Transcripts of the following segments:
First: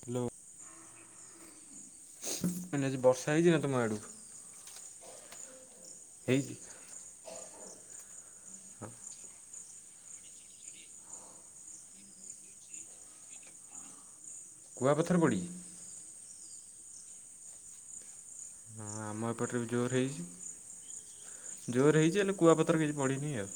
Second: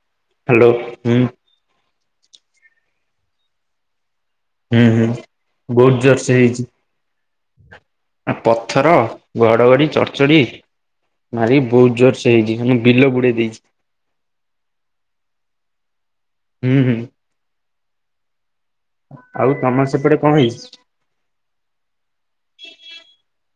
Hello. Hello ହୁଁ। ମାନେ ବର୍ଷା ହେଇଛି ନା ତମ ଆଡ଼େ? ହୁଁ ହୁଁ ବହୁତ ଜୋରସେ ହେଇଛି। ଆ ପଥର ଘଡଘଡି ଚର ଚର ଚଡ଼ି ଭାରି ବହୁତ ଜୋରସ ହେଇଛି ବିଲ ବୁଡେଇ ଦେଇଛି। କୁଆପଥର ପଡ଼ିଛି? ହୁଁ ହୁଁ। ହଁ ଆମ ଆଉ ଏପଟରେ ବି ତମ ଜୋର ସେପଟେ କଣ ହେଇଛି ଜୋର ହେଇଛି ହେଲେ କୁଆପଥର କିଛି ପଡ଼ିନି ଆଉ।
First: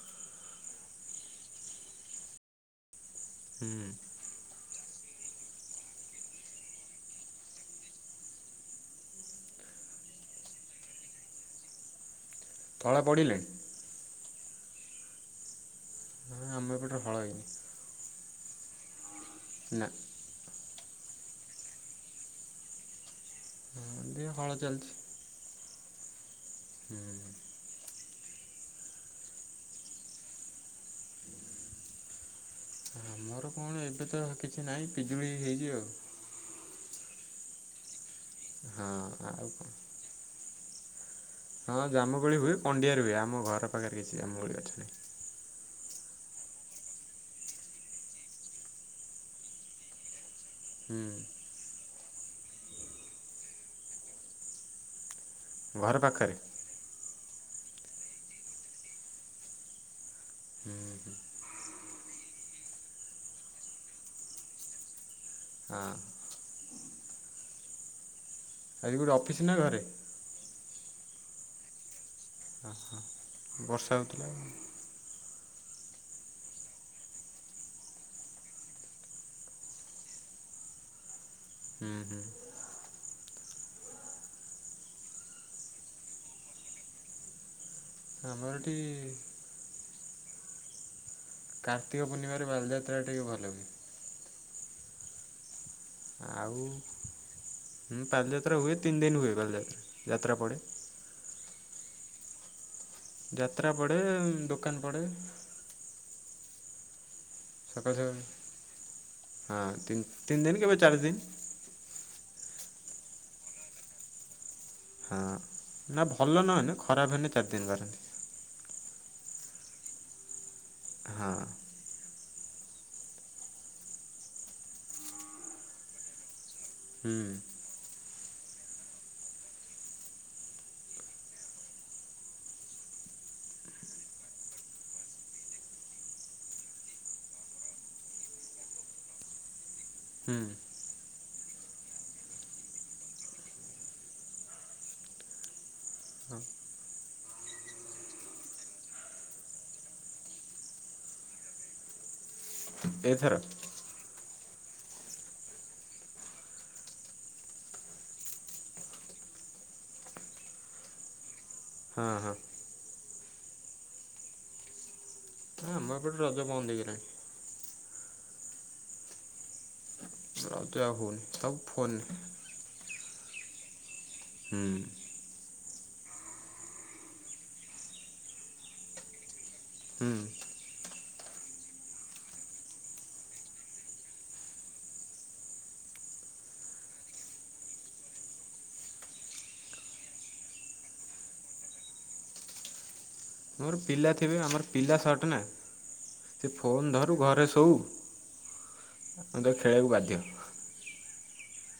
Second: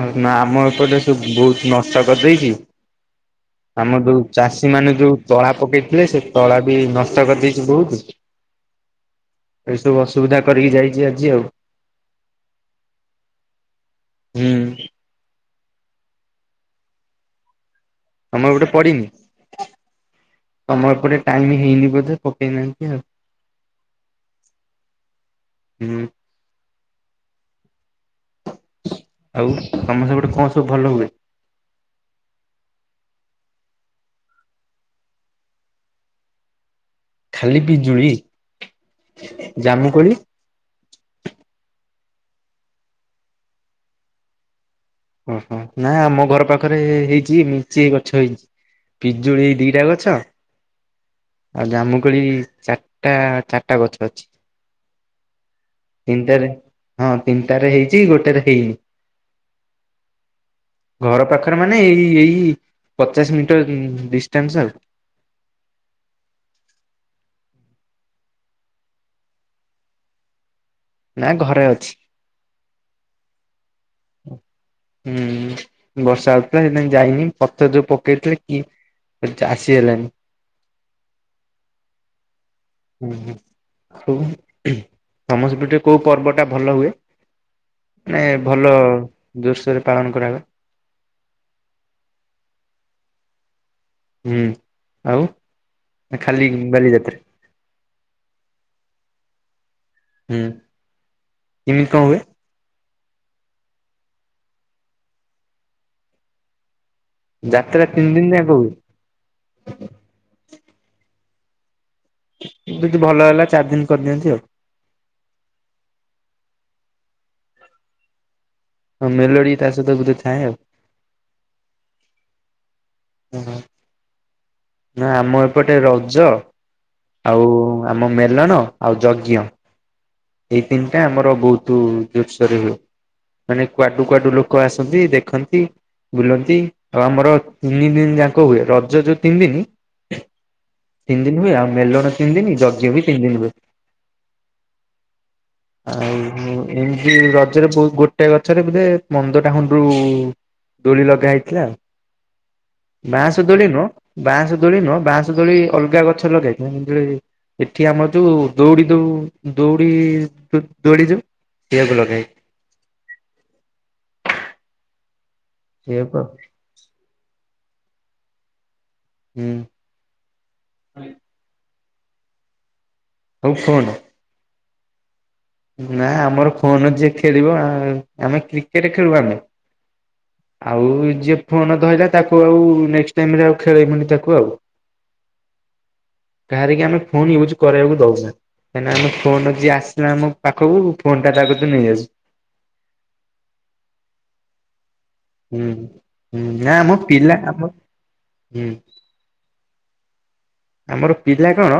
ହ ନା ଆମ ଏପଟେ ସବୁ ବହୁତ ନଷ୍ଟ କରିଦେଇଛି ହୁଁ ଆମର ଯୋଉ ଚାଷୀ ମାନେ ଯୋଉ ତଳା ପକେଇଥିଲେ ସେ ତଳା ବି ନଷ୍ଟ କରିଦେଇଛି ବହୁତ ଏ ସବୁ ଅସୁବିଧା କରିକି ଯାଇଛି ଆଜି ଆଉ। ତଳା ପଡ଼ି ନାହିଁ। ହୁଁ। ନାଁ ଆମ ପଟେ ହଏ। ତମ ପଟେ ପଡିିନି। ନା। ତମ ଏପଟେ ହେଇନି ବୋଧେ ପକେଇ ନାହାନ୍ତି ଆଉ। ହଁ ଏମିତି ହଳ ଚାଲିଛି। ହୁଁ। ହୁଁ ହୁଁଁ। ଆଉ ତମ ସେପଟେ କଣ ସବୁ ଭଲ ହୁଏ? ଆମର କଣ ତ ଏବେ କିଛି ନାହିଁ ପିଜୁଳି ହେଇଚି ଆଉ। ଖାଲି ପିଜୁଳି। ହଁ ଆଉ କଣ? ମୁଁ କହିଲି ହଁ ଜାମୁକଳି ହୁଏ ପଣ୍ଡିଆରେ ହୁଏ ଆମ ଘର ପାଖରେ କିଛି ଜାମୁକୋଳି ଗଛ ନାହିଁ। ଓହୋ ନା ଆମ ଘର ପାଖରେ ହେଇଛି ଲିଚି ଗଛ ହେଇଛି। ପିଜୁଳି ଦିଟା ଗଛ। ହୁଁ। ଆଉ ଜାମୁକଳି ଚାରିଟା ଚାରିଟା ଗଛ ଅଛି। ଘର ପାଖରେ ତିନିଟାରେ ହଁ ତିନିଟାରେ ହେଇଛି ଗୋଟୋରେ ହେଇନି। ହୁଁ ହୁଁ ଘର ପାଖରେ ମାନେ ଏଇ ଏଇ ପଚାଶ ମିଟର ଡିଷ୍ଟାନ୍ସ ଆଉ ହଁ। ଆଜି ଗୋଟେ ଅଫିସ ନା ଘରେ? ନା ଘରେ ଅଛି। ଓହୋ ବର୍ଷା ହଉଥିଲା ଆଉ। ହୁଁ ବର୍ଷା ହଉଥିଲା ସେଥିପାଇଁ ଯାଇନି ପଥର ଯୋଉ ପକେଇଥିଲେ କି? ଆସି ହେଲାଣି। ହୁଁ ହୁଁ। ହୁଁ ହୁଁ ହୁ ତମ ସେପଟେ କୋଉ ପର୍ବଟା ଭଲ ହୁଏ। ମାନେ ଆମର ଭଲ ଏଠି ଦୃଶ୍ୟରେ ପାଳନ କରାହେଲା। କାର୍ତ୍ତିକ ପୂର୍ଣିମାରେ ବାଲିଯାତ୍ରା ଟିକେ ଭଲ ହୁଏ। ହୁଁ ଆଉ ଖାଲି ଆଉ ବାଲିଯାତ୍ରା ହଁ ବାଲିଯାତ୍ରା ହୁଏ ତିନି ଦିନ ହୁଏ ବାଲିଯାତ୍ରା? ଯାତ୍ରା ହୁଁ ପଡ଼େ। କିମିତ ହୁଏ। ଯାତ୍ରା ପଡ଼େ ଦୋକାନ ପଡ଼େ ଯାତ୍ରା ସକାଳୁ ସକାଳୁ ତିନି ଦିନ ଯା କହୁଛି ହଁ ତିନ ଦିନ କେବୋଇ ଚାରି ଦିନ ଯିଦି ଭଲ ହେଲା ଚାରି ଦିନ କରିଦିଅନ୍ତି ଆଉ ହଁ ନା ଭଲ ନହେନ ଖରାପ ହେନି ଚାରିଦିନ କରାରନ୍ତି ଆଉ ମେଲୋଡ଼ି ତା ସହିତ ବୋଧେ ଥାଏ ଆଉ ହଁ ହୁଁ ହୁଁ ନା ଆମ ଏପଟେ ରଜ ହୁଁ ଆଉ ଆମ ମେଲଣ ଆଉ ଯଜ୍ଞ ଏଇ ତିନିଟା ଆମର ବହୁତ ଜୋରସୋରେ ହୁଏ ମାନେ କୁଆଡୁ କୁଆଡୁ ଲୋକ ଆସନ୍ତି ଦେଖନ୍ତି ବୁଲନ୍ତି ଆଉ ଆମର ତିନି ଦିନ ଯାକ ହୁଏ ରଜ ଯୋଉ ତିନି ଦିନ ହୁଁ ତିନ ଦିନ ହୁଏ ଆଉ ମଲ ନା ତିନ ଦିନ ଜଗ ଜି ବି ତିନ ଦିନ ହୁଏ ଆଉ ଏମିତି ରଜରେ ବହୁ ଗୋଟେ ଗଛରେ ବୋଧେ ମନ୍ଦ ଟା ହଣ୍ଡରୁ ଦୋଳି ଲଗା ହେଇଥିଲା ଆଉ ଏଇଥର ବାଁଶ ଦୋଳି ନୁ ବାଁଶ ଦୋଳି ନୁହଁ ବାଁଶ ଦୋଳି ଅଲଗା ଗଛ ଲଗେଇକ ଏଠି ଆମର ଯୋଉ ଦଉଡି ଦଉ ଦଉଡି ଦୌଡି ଯୋଉ ସେଇଆକୁ ହଁ ଲଗା ହଁ ହଁ ଆମର ସେଇଆକୁ ଏପଟେ ଆଉ। ରଜ ବନ୍ଦ ହେଇଗଲାଣି ହୁଁ ତ ହୁନ ସବ ଫୋନ ହଉ କହଣ। ହୁଁ। ନା ଆମର ଫୋନ ଯିଏ ଖେଳିବ ଆମେ କ୍ରିକେଟ ଖେଳୁ ଆମେ। ହୁଁ। ଆଉ ଯିଏ ଫୋନ ଧଇିଲା ତାକୁ ଆଉ ନେକ୍ସଟ୍ ଟାଇମ୍ ରେ ଆଉ ଖେଳେଇମୁନି ତାକୁ ଆଉ। କାହାରକି ଆମେ ଫୋନ ୟୁଜ୍ କରିବାକୁ ଦଉନା କାହିଁକି ଆମ ଫୋନ ଯିଏ ଆସିଲା ଆମ ପାଖକୁ ଫୋନ୍ ଟା ତାକତି ରୁ ନେଇ ଆସୁ। ମୋର ପିଲା ଥିବେ ଆମର। ପିଲା ସଟ୍ ନା ହୁଁ ହୁଁ ସେ ନା ଫୋନ୍ ଆମ ଧରୁ ପିଲା ଘରେ ଆମ ଶୋଉ। ହୁଁ। ହଁ ତ ଖେଳିବାକୁ ବାଧ୍ୟ। ଆମର ପିଲା କଣ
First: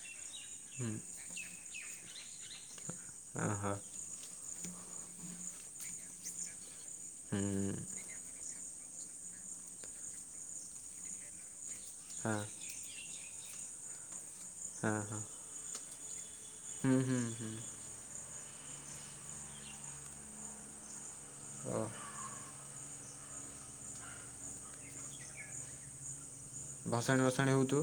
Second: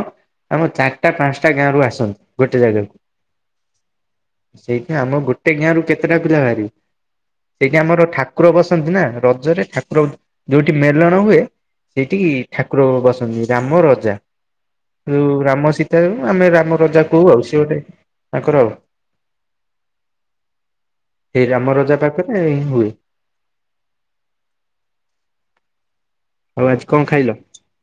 ଆମ ଚାରିଟା ପାଞ୍ଚଟା ଗାଁ ରୁ ଆସନ୍ତି ଗୋଟେ ଜାଗାକୁ। ଓହୋ ସେଇଠା ଆମ ଗୋଟେ ଗାଁରୁ କେତେଟା ପିଲା ଭାରିବେ। ହୁଁ ସେଇଠି ଆମର ଠାକୁର ବସନ୍ତି ନା ରଜରେ ଠାକୁର ଯୋଉଠି ମେଲଣ ହୁଏ। ସେଇଠିକି ହଁ ଠାକୁର ବସନ୍ତି ରାମ ରଜା। ହଁ ହଁ ଯଉ ରାମ ସୀତାଉ ଆମେ ରାମ ହୁଁ ରଜା ହୁଁ କହୁ ଆଉ ହୁଁ ସଏ ଗୋଟେ ତାଙ୍କର ଆଉ। ସେଇ ଓ ଆମ ରଜା ପାଖରେ ହୁଏ। ହଉ ଆଜି କଣ ଭସାଣି ଖାଇଲ। ଭସାଣି ହେଉଥିବ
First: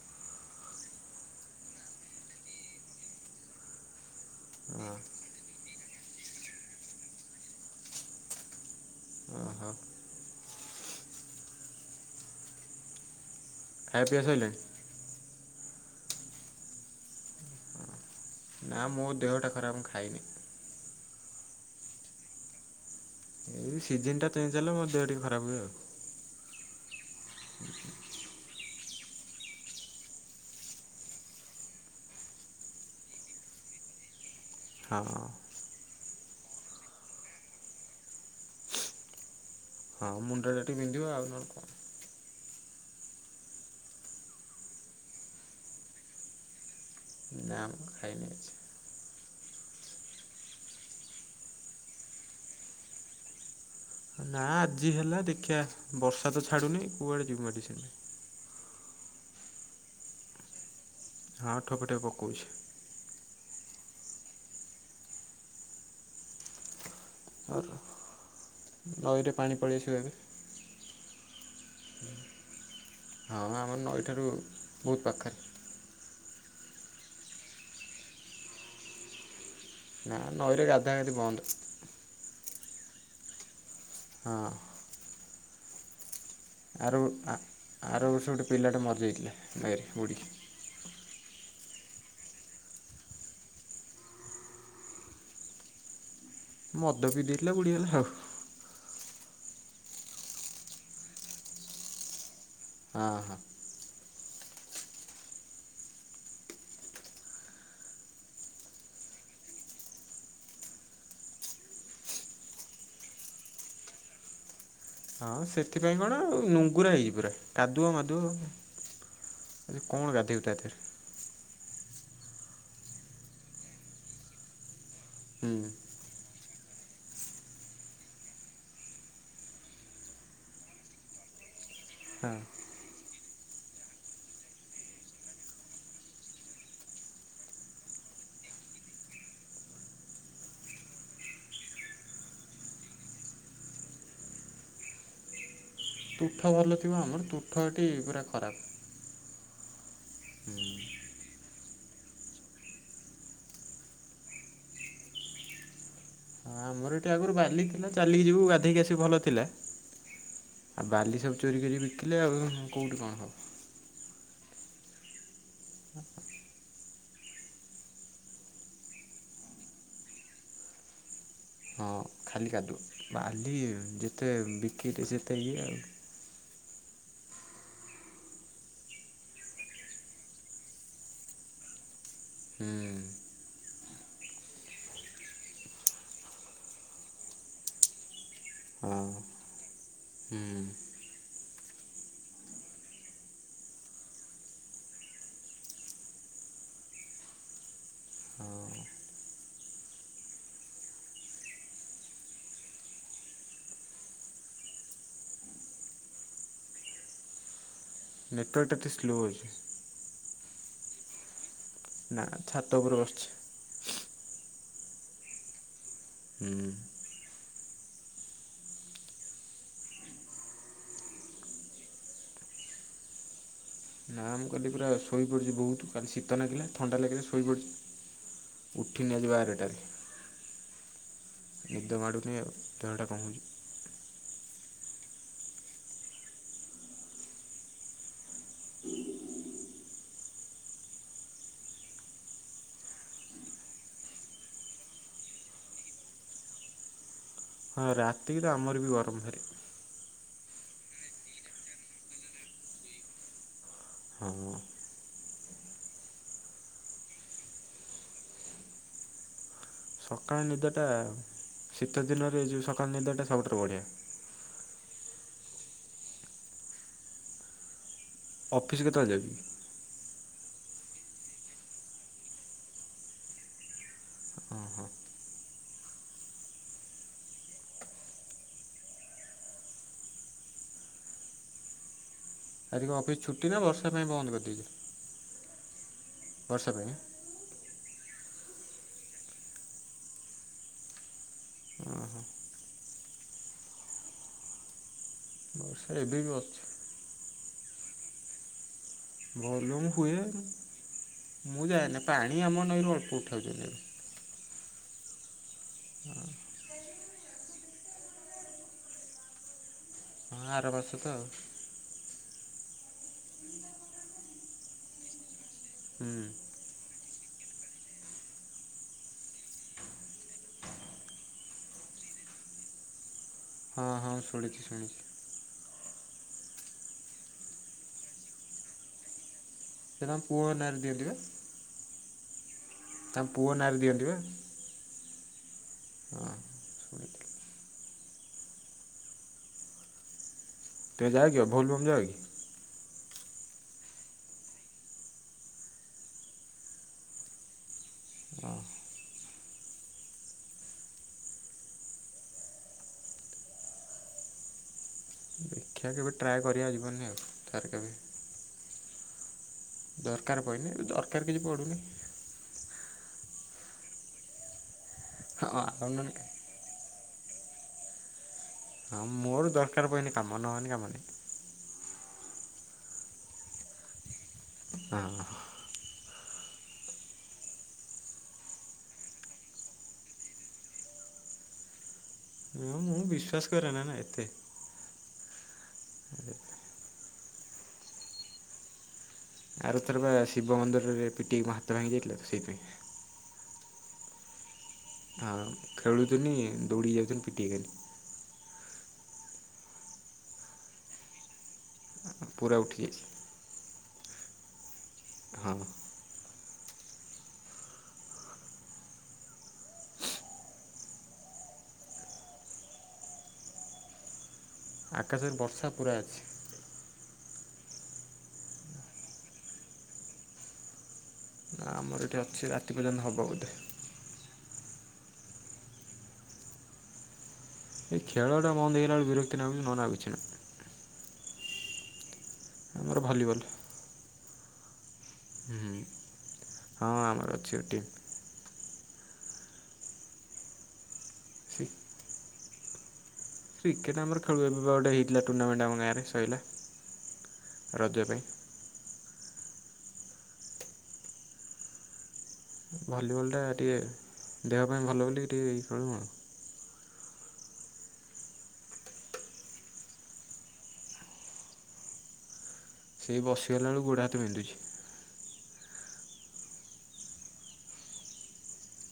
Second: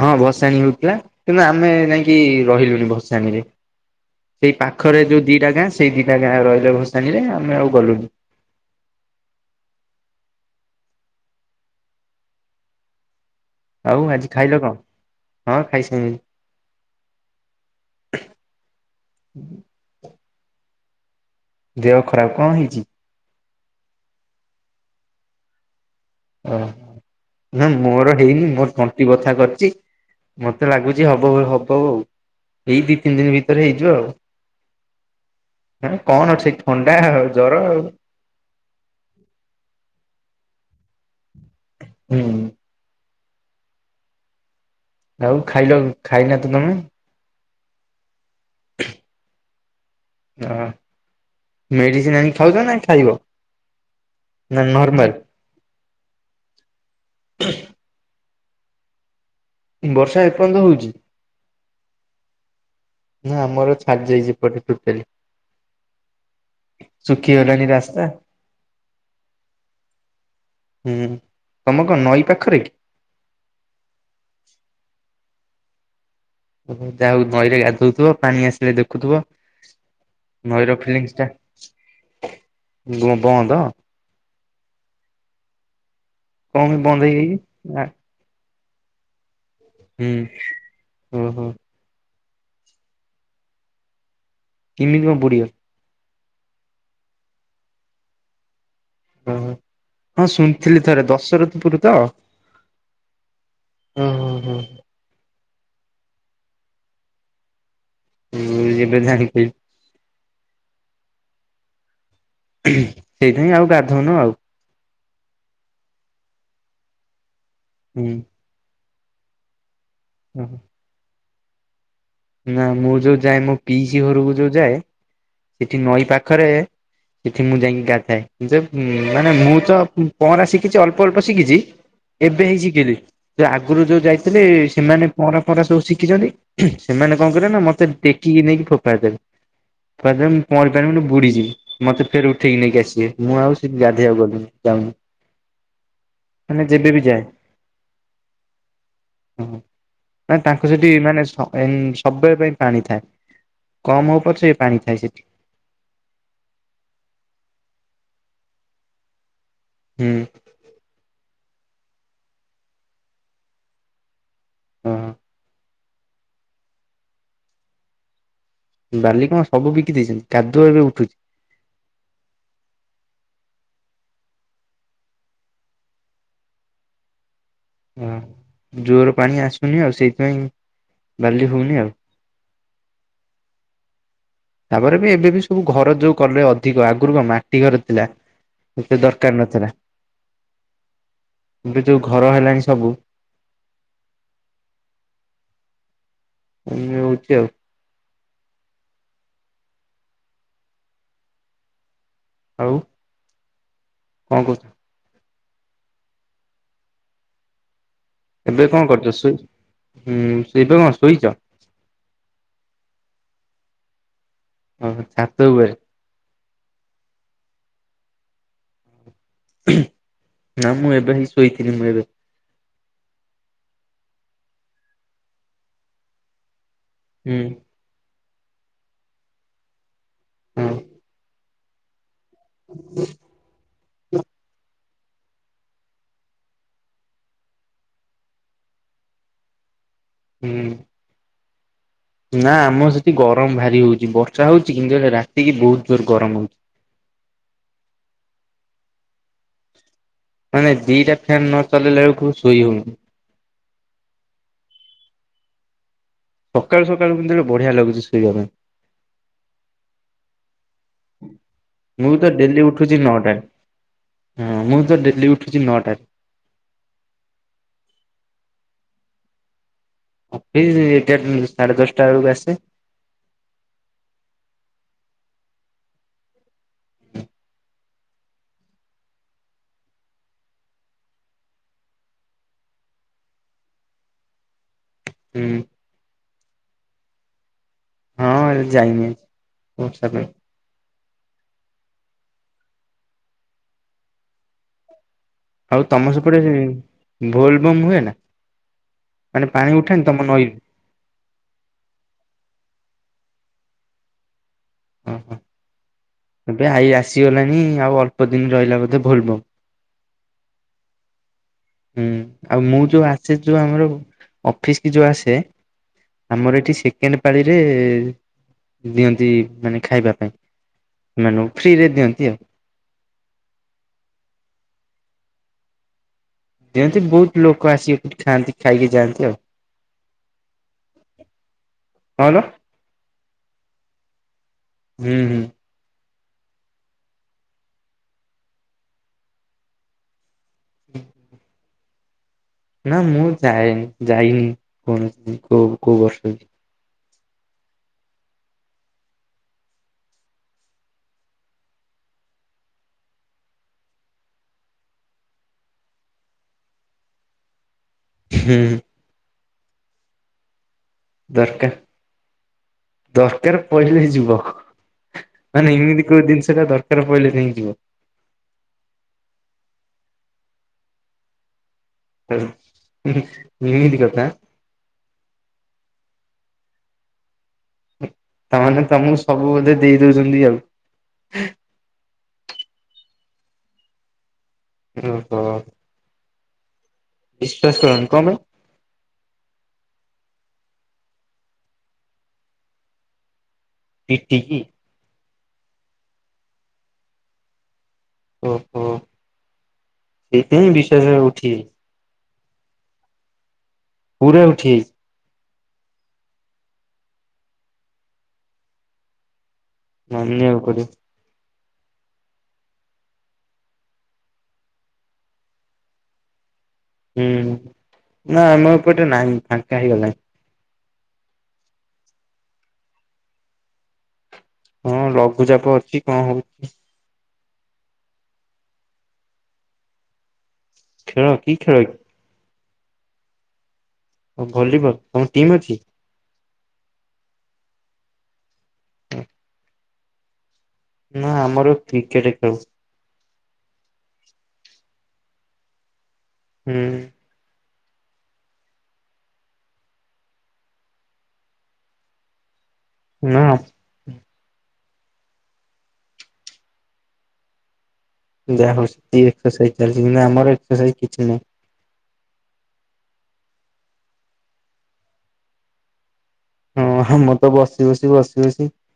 ହଁ ଭସାଣିୀ ହଉଥିଲା କିନ୍ତୁ ଆମେ ଯାଇକି ରହିଲୁନି ଭସାଣିୀରେ। ସେଇ ପାଖରେ ଯୋଉ ଦିଟା ଗାଁ ସେଇ ଦିଟା ଗାଁ ରହିଲ ଭସାଣି ରେ ଆମେ ଆଉ ଗଲୁନି। ଓହୋ। ଖାଇବା ଆଉ ପିଇବା ଆଜି ସରିଲାଣି ଖାଇଲ କଣ ହଁ ଖାଇସାଇଲିନି। ନା ମୋ ଦେହଟା ଖରାପ ଖାଇନି। ଦେହ ଖରାପ କଣ ହେଇଛି। ଏଇ ସିଜନ ଟା ଚେଞ୍ଜ ହେଲେ ମୋ ଦେହ ଟିକେ ଖରାପ ହୁଏ ଆଉ। ଓୋ ନା ମୋର ହେଇନି ମୋର ତଣ୍ଟି ବଥା କରିଛି। ମତେ ଲାଗୁଛି ହବ ହବ ଆଉ ଏଇ ଦି ତିନି ଦିନ ଭିତରେ ହେଇଯିବ ଆଉ। ହଁ। ହ କଣ ଅଛି ଥଣ୍ଡା ଆଉ ଜର ଆଉ। ହଁ ମୁଣ୍ଡ ଟା ଟିକେ ବିନ୍ଧିବ ଆଉ ନ ହେଲେ କଣ। ହୁଁ। ଆଉ ଖାଇଲ ଖାଇନା ତ ତମେ। ନାମ ଖାଇନି କିଛି। ହ ମେଡ଼ିସିନ ଆଣିି ଖାଉଛ ନା ଖାଇବ। ନା ଆଜି ହେଲା ଦେଖିବା ବର୍ଷା ତ ଛାଡୁନି କୁଆଡେ ଯିବୁ ମେଡିସିନ। ବର୍ଷା ଏପର୍ଯ୍ୟନ୍ତ ହଉଛି। ହଁ ଠୋପେ ଠୋପେ ପକଉଛି। ନା ଆମର ଛାଡି ଯାଇଛି ଏପଟେ ତୋଟାଲୀ। ଆ ଶୁଖିଗଲାଣି ରାସ୍ତା ନଈରେ ପାଣି ପଳେଇଆସିବ ଏବେ। ହୁଁ ତମ କଣ ନଈ ପାଖରେ କି। ହ ଆମର ନଇଠାରୁ ବହୁତ ପାଖରେ। ଯାହାଉ ନଈରେ ଗାଧଉଥିବ ପାଣି ଆସିଲେ ଦେଖୁଥିବ। ନା ନଈରେ ନଈର ଗାଧା ଗାଧି ଫିଲିଂସ୍ ବନ୍ଦ ଟା ବନ୍ଦ। ହଁ। କଣ ପାଇଁ ଆର ବନ୍ଦ ହେଇଯାଇଛି? ଆର ବର୍ଷ ଗୋଟେ ପିଲାଟେ ମରି ଯାଇଥିଲା। ହୁଁ ହଁ ହୋ। କେମିତି କଣ ବୁଡିବ? ମଦ ପିଇ ଦେଇଥିଲା ବୁଡିଗଲା ଆଉ। ଓୋ ହଁ ଶୁଣିଥିଲି ଥରେ ଦଶରଥପୁର ତ? ହଁ ହଁ। ହୁଁ ହୁଁ ହୁଁ। ହଁ ଯେବେ ଜାଣିପାଇଲି। ସେଇଥିପାଇଁ ଆଉ ଗାଧଉନୁ ଆଉ। ହଁ ସେଥିପାଇଁ କଣ ଆଉ ନୁଙ୍ଗୁରା ହେଇଛି ପୁରା କାଦୁଅ ହୁଁ ମାଦୁଅ। ଆରେ କଣ ଗାଧେଇବୁ ଓହୋ। ତାଦେହେରେ। ନା ମୁଁ ଯୋଉ ଯାଏ ମୋ ପିଇସି ଘରକୁ ଯୋଉ ଯାଏ ହୁଁ ସେଠି ନଈ ପାଖରେ, ସେଠି ମୁଁ ଯାଇକି ଗାଧାଏ, କି ମାନେ ମୁଁ ତ ପହଁରା ଶିଖିଛି ଅଳ୍ପ ଅଳ୍ପ ଶିଖିଛି। ହଁ ଏବେ ହିଁ ଶିଖିଲି ଯଉ ଆଗରୁ ଯୋଉ ଯାଇଥିଲି ସେମାନେ ପହଁରା ଫହରା ସବୁ ଶିଖିଛନ୍ତି। ସେମାନେ କଣ କରିବେ ନା ମୋତେ ଟେକିକି ନେଇକି ଫୋପାଡି ଦେବେ, ଫୋପାଡି ଦେଲେ ମୁଁ ପହଁରି ପାରିବିନି ବୁଡ଼ିଯିବି। ମତେ ଫେର ଉଠେଇକି ନେଇକି ଆସିବେ ମୁଁ ଆଉ ସେଠି ଗାଧେଇଆବାକୁ ଗଲିନି ଯାଉନି। ତୁଠ ମାନେ ଭଲ ଯେବେ ଥିବ ବି ଯାଏ ଆମର ତୁଠ ଏଟି ପୁରା ଖରାପ। ଓ ନା ତାଙ୍କୁ ସେଠି ମାନେ ଏ ସବୁବେଳେ ପାଇଁ ପାଣି ଥାଏ କମ ହଉ ପଛେ ପାଣି ଥାଏ ସେଠି। ହଁ ଆମର ଏଠି ଆଗରୁ ବାଲି ଥିଲା ଚାଲିକି ଯିବୁ ଗଧେଇକି ଆସିି ଭଲ ଥିଲା। ହୁଁ ଆଉ ବାଲି ସବୁ ଚୋରି କରି ବିକିଲେ ଆଉ କଉଁଠି କଣ ହେବ। ହଁ। ବାଲି କଣ ସବୁ ବିକି ଦେଇଛନ୍ତି କାଦୁଅ ଏବେ ଉଠୁଛି? ହଁ ଖାଲି କାଦୁଅ ବାଲି ଯେତେ ବିକିଲେ ସେତେ ଇଏ ଆଉ। ହଁ ଜୋର ପାଣି ଆସୁନି ଆଉ ସେଇଥିପାଇଁ ବାଲି ହଉନି ଆଉ। ହୁଁ ତାପରେ ବି ଏବେବି ସବୁ ଘର ଯୋଉ କଲେ ଅଧିକ ଆଗରୁ କଣ ମାଟି ଘର ଥିଲା। ଏତେ ହଁ ଦରକାର ନଥିଲା ହୁଁ ଏବେ ଯୋଉ ଘର ହେଲାଣି ସବୁ। କମି ହଉଛି ଆଉ। ହଁ। ଆଉ? କଣ କହୁଛ? ଏବେ ନେଟୱାର୍କଟା କଣ ଟିକେ କରୁଛ ସ୍ଲୋ ଶୋଇ ଅଛି ଏବେ କଣ ଶୋଇଛ? ନା ଛାତ ଉପରେ ବସିଛି। ଓହୋ ଛାତ ଉପରେ? ହୁଁ। ନା ମୁଁ ଏବେ ହିଁ ଶୋଇଥିଲି ମୁଁ ଏବେ। ନା ମୁଁ କାଲି ପୁରା ଶୋଇପଡ଼ିଛି ବହୁତ କାଲି ଶୀତ ଲାଗିଲା ଥଣ୍ଡା ଲାଗିଲା ହୁଁ ଶୋଇପଡ଼ିଛି। ଉଠିଲି ଆଜି ବାରଟାରେ। ହୁଁ। ନିଦ ମାଡ଼ୁନି ଆଉ ଦିନଟା କମୁଛି। ହୁଁ। ନା ଆମ ସେଠି ଗରମ ଭାରି ହଉଛି ବର୍ଷା ହଉଛି କିନ୍ତୁ ହେଲେ ରାତିକି ବହୁତ ଜୋରରେ ଗରମ ହଉଛି। ହଁ ରାତିକି ତ ଆମର ବି ଗରମ ଭାରି। ମାନେ ଦିଟା ଫ୍ୟାନ ନଚଲେଇଲା ବେଳକୁ ଶୋଇ ହଉନି। ହଁ। ସକାଳୁ ସକାଳୁ କିନ୍ତୁ ବଢିଆ ଲାଗୁଛି ଶୋଇବା ପାଇଁ। ସକାଳ ନିଦଟା ଶୀତ ମୁଁ ତ ଦିନରେ ଡେଲି ଯେଉଁ ସକାଳ ଉଠୁଛି ନିଦଟା ନଅଟାରେ ସବୁଠାରୁ ବଢ଼ିଆ। ହଁ ମୁଁ ତ ଡେଲି ଉଠୁଛି ନଅଟାରେ। ଅଫିସ୍ କେତେବେଳେ ଯାଉଛୁ? ଅଫିସ ଏଗାରଟା ସାଢେ ଦଶଟା ବେଳକୁ ଆସେ। ହଁ ହଁ। ଆଜି କଣ ଅଫିସ୍ ଛୁଟି ନା ବର୍ଷା ପାଇଁ ବନ୍ଦ କରିଦେଇଛୁ? ହୁଁ, ବର୍ଷା ପାଇଁ, ହଁ ଯାଇନି [unintelligible] ହଁ ହଁ, ଆଉ ବର୍ଷା ତମ ଏବେ ବି ସେପଟେ ଅଛି। ଭୋଲ ବମ ହୁଏ ନା? ମାନେ ପାଣି ଭଲ୍ୟୁମ୍ ଉଠାନ୍ ହୁଏ ତମ ନଈରୁ? ମୁଁ ଯାଏନି ପାଣି ଆମ ନଈରୁ ଅଳ୍ପ ଉଠାଉଛନ୍ତି। ଓହୋ ଏବେ ଆଇ ଆସିଗଲାଣି ଆଉ ଅଳ୍ପ ଦିନ ରହିଲା ବୋଧେ ଭୁଲ ବମ୍, ହଁ ଆର ବର୍ଷକ ଆଉ, ହୁଁ ଆଉ ମୁଁ ଯୋଉ ଆସେ ଯୋଉ ଆମର ଅଫିସ୍ କି ଯୋଉ ଆସେ, ହୁଁ, ଆମର ଏଠି ସେକେଣ୍ଡ ପାଳିରେ ଦିଅନ୍ତି ମାନେ ଖାଇବା ପାଇଁ, ମାନଙ୍କୁ ଫ୍ରି ରେ ଦିଅନ୍ତି ଆଉ, ହଁ ହଁ ଶୁଣିଛି ଶୁଣିଛି, ଯେମତି ବହୁତ ଲୋକ ଆସିକି ଏଠି ଖାଆନ୍ତି ଖାଇକି ଯାଆନ୍ତି ଆଉ। ସେଇଟା ପୁଅ ନାଁରେ ଦିଅନ୍ତି ବା? ହଁ ନ ତା ପୁଅ ନାଁରେ ଦିଅନ୍ତି ବା, ହୁଁ ହୁଁ, ହଁ, ଶୁଣିଥିଲି। ତେ ଯାଇକି ଭଲବୁମ ଯାଇକ କି, ନା ମୁଁ ଯାଏନି ଯାଇନି କୌଣସି କୋଉ-କୋଉ ବର୍ଷ ବି, ହଁ, ଶିକ୍ଷା କେବେ ଟ୍ରାଏ କରିବାକୁ ଯିବନି ଆଉ ସାର୍ କେବେ, ହୁଁ, ଦରକାର ପଳିଲେ ଦର- ଦରକାର ଦରକାର ପହିଲେ ଯିବ, ହଁ ମାନେ ଆଉ ଏମିତି ନହେଲେ କୋଉ କାଇଁ ଜିନିଷ ଟା ଦରକାର ପଡ଼ିଲେ ଯାଇଁକି ଯିବ, ହଁ ମୋର ଦରକାର ପନି କାମ ନ ହେଲେ କାମ ନି, [unintelligible] ହୁଁ ହୁଁ ହୁଁ ଏଇଦିଟା ପରା, ହଁ, ତାମାନେ ତମକୁ ସବୁ ବୋଧେ ଦେଇ ଦଉଛନ୍ତି ଆଉ। ନା ମୁଁ ବିଶ୍ଵାସ କରେନା ନା ଏତେ। ଓହୋ। ବିଶ୍ଵାସ କରନି କଁ ପାଇଁ? ଆରଥର ବା ଶିବ ମନ୍ଦିରରେ ପିଟିହେଇକି ମୋ ହାତ ଭାଙ୍ଗି ଯାଇଥିଲା, ତ ସେଇଥିପାଇଁ। ପିଟିକି? ହଁ ଖେଳୁଥିନି, ଦୌଡ଼ିକି ଯାଉଥିଲି ପିଟି ହେଇଗଲି। ଓହୋ। ସେଇଥିପାଇଁ ବିଶ୍ୱାସ ଉଠି ପୁରା ଉଠିଯାଇଛି। ପୁରା ଉଠିଯାଇଛି? ହଁ। ମାନିଆକୁ ପଡ଼ିବ। ଆକାଶରେ ବର୍ଷା ପୁରା ଅଛି। ହୁଁ। ନାଁ ଆମ ଏପଟେ ନାହିଁ, ଫାଙ୍କା ହେଇଗଲାଇଁ। ଆମର ଏଇଠି ଅଛି ରାତି ପର୍ଯ୍ୟନ୍ତ ହବ ବୋଧେ। ହଁ ଲଘୁଚାପ ଅଛି, କଣ ହଉଛି? ଏଇ ଖେଳଟା ବନ୍ଦ ହେଇଗଲା ବେଳକୁ ବିରକ୍ତି ଲାଗୁଛି, ନାହେନେ ଆଉ କିଛି ନାହିଁ। ଖେଳ, କି ଖେଳ କି? ମୋର ଭଲିବଲ୍। ଓ ଭଲିବଲ। ତମର ଟିମ୍ ଅଛି? ହୁଁ ହଁ ଆମର ଅଛି ବା ଟିମ। ନାଁ ଆମର କ୍ରିକେଟ ଖେଳୁ। କ୍ରିକେଟ ଆମର ଖେଳୁ, ଏବେ ବା ଗୋଟେ ହେଇଥିଲା ଟୁର୍ଣ୍ଣାମେଣ୍ଟ ଆମ ଗାଁରେ ସଇଲା। ହୁଁ। ରଜ ପାଇଁ। ଭଲିବଲଟା ନା ଟିକିଏ ଦେହ ପାଇଁ ଭଲ ବୋଲି ଟିକିଏ ଖେଳୁ ଆଉ। ଯାହାହଉ ଯିଏ ଏକ୍ସରସାଇଜ ଚାଲିଚି କିନ୍ତୁ ଆମର ଏକ୍ସରସାଇଜ କିଛି ନାହିଁ। ସେଇ ବସିଗଲା ବେଳକୁ ଗୋଡ଼ ହାତ ବିନ୍ଧୁଛି। ହଁ, ଆମର ତ ବସି, ବସି, ବସି, ବସି